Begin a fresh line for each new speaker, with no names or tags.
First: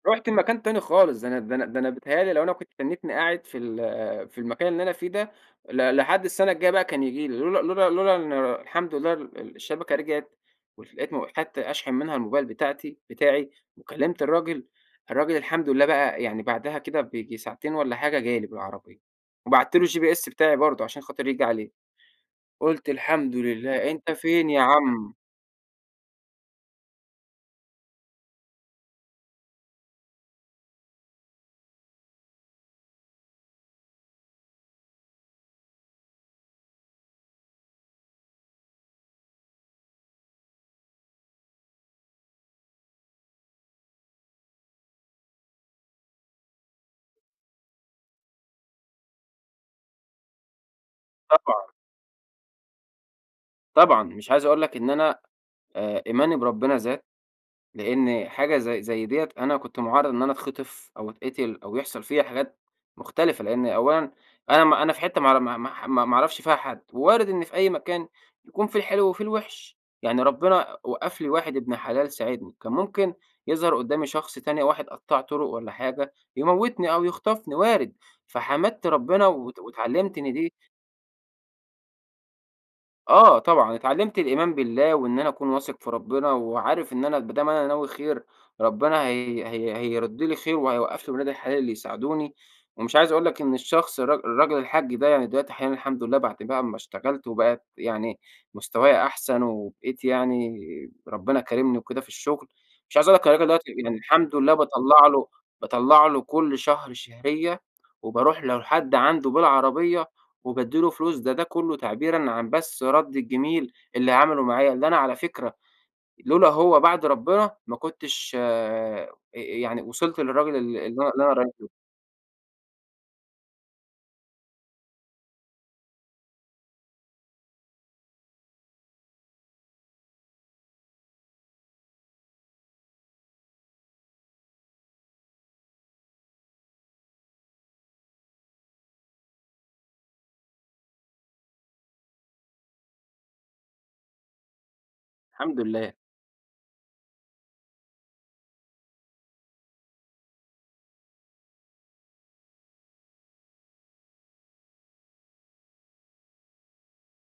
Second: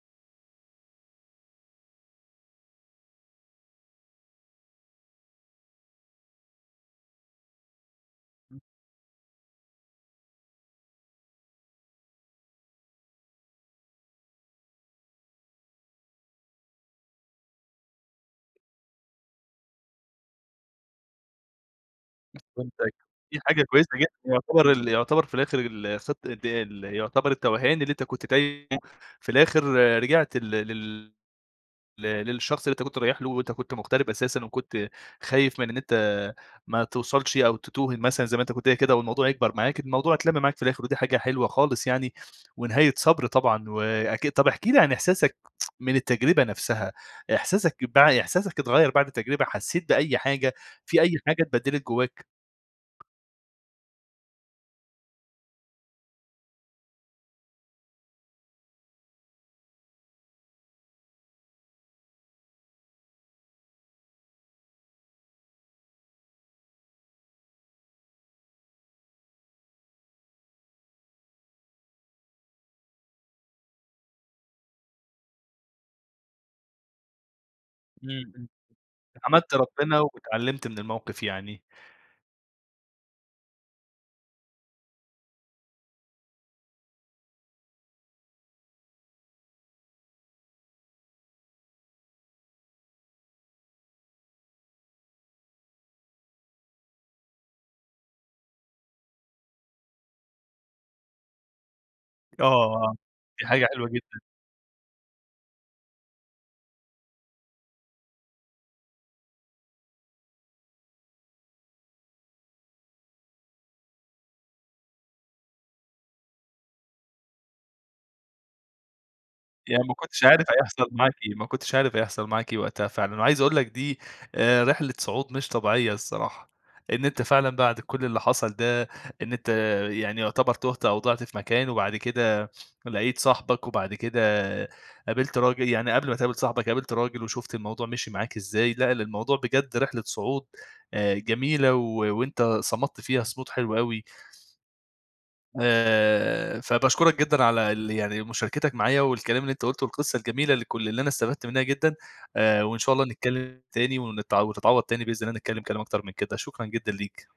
رُحت لمكان تاني خالص، ده أنا ده أنا ده أنا بيتيهأ لي لو أنا كنت تنّيتني قاعد في ال في المكان اللي أنا فيه ده ل لحد السنة الجايّة بقى كان ييجي لي لولا لولا لولا إن الحمد لله ال الشبكة رجعت ولقيت م حتّة أشحن منها الموبايل بتاعتي بتاعي، وكلِمت الراجل الراجل الحمد لله بقى يعني بعدها كده بييجي ساعتين والّا حاجة جالي بالعربية وبَعت له الGPS بتاعي برضه عشان خاطر ييجي عليه. قلت:
فهمتك
"الحمد
دي حاجة كويسة
لله
جدًا،
أنت فين يا
يعتبر ال
عم؟"
يعتبر في الآخر ال الخ ال يعتبر التوهان اللي أنت كنت تايهُه في الآخر رجعت لل لل ل للشخص اللي أنت كنت رايح له، وأنت كنت مغترب أساسًا و كنت خايف من إن أنت ما توصلش أو تتوه مثلًا زي ما أنت كنت قايل كده والموضوع يكبر معاك، الموضوع اتلم معاك في الآخر ودي حاجة حلوة خالص يعني، ونهاية صبر طبعًا، وأكيد طَب احكِ لي عن إحساسك من التجربة نفسها إحساسك بع إحساسك اتغيّر بعد التجربة؟ حسّيت بأي حاجة؟ في أي حاجة
طبعًا.
اتبدلت جوّاك؟
طبعًا، مش عايز أقول لك إن أنا آآ، إيماني بربنا زاد لأن حاجة زي زي ديّة أنا كنت مُعرّض إن أنا أتخطف، أو اتقتل أو يحصل فيّا حاجات مختلفة، لأن أولًا أنا ما أنا في حتّة ما أعر ما ما ما اعرفش فيها حد، ووارد إن في أي مكان يكون في الحلو وفي الوحش، يعني ربنا وقف لي واحد ابن حلال ساعدني، كان ممكن يظهر قدامي شخص تاني واحد قطَّاع طرق والّا حاجة، يموتني أو يخطفني وارد،
إمم،
فحمدت ربنا
حمدت
وات
ربنا
واتعلمت إن دي
واتعلمت من الموقف يعني.
آه، طبعًا، اتعلمت الإيمان بالله وإن أنا أكون واثق في ربنا، وعارف إن أنا ما دام أنا ناوي خير ربنا هي هي هيرُد لي خير وهيوقف لي ولاد الحلال اللي يساعدوني، ومش عايز أقول لك إن الشخص الر الراجل الحاج ده يعني دلوقتي أحيانًا الحمد لله بعد بقى اما اشتغلت وبقى يعني مستوايا أحسن، وبقيت يعني ربنا كارمني وكده في الشغل،
آه،
مش عايز أقول لك
دي
الراجل دوّة
حاجة حلوة
يعني
جدًا.
الحمد لله باطّلع له باطّلع له كل شهر شهرية، وباروح له لحد عنده بالعربية وبادّي له فلوس ده ده كلّه تعبيرًا عن بس رد الجميل اللي عمله معايا، اللي أنا على فكرة لولا هو بعد ربنا ما كُنتش آآ ي يعني
يعني ما
وصلت
كنتش عارف
للراجل ال
هيحصل
اللي أنا
معاك
اللي أنا
إيه، ما
رايح له.
كنتش عارف هيحصل معاك إيه وقتها فعلًا، وعايز أقول لك دي آآ، رحلة صعود مش طبيعية الصراحة، إن أنت فعلًا بعد كل اللي حصل ده إن أنت، يعني يعتبر تُهت أو ضِعت في مكان وبعد كده لَقيت صاحبك، وبعد كده قابلت راجل يعني قبل ما تقابل صاحبك قابلت راجل وشُفت الموضوع مشّي معاك إزاي، لأ ال الموضوع بجد رحلة صعود آآ جميلة و وأنت صمدت فيها صمود حلو أوي.
الحمد لله.
آآ، فباشكرك جدًا على ال يعني مشاركتك معايا، والكلام اللي أنت قُلته والقصة الجميلة لكل اللي أنا استفدت منها جدًا آآ، وإن شاء الله نتكلم تاني ونتع وتتعوض تاني بإذن الله نتكلم كلام أكتر من كده، شكرًا جدًا ليك.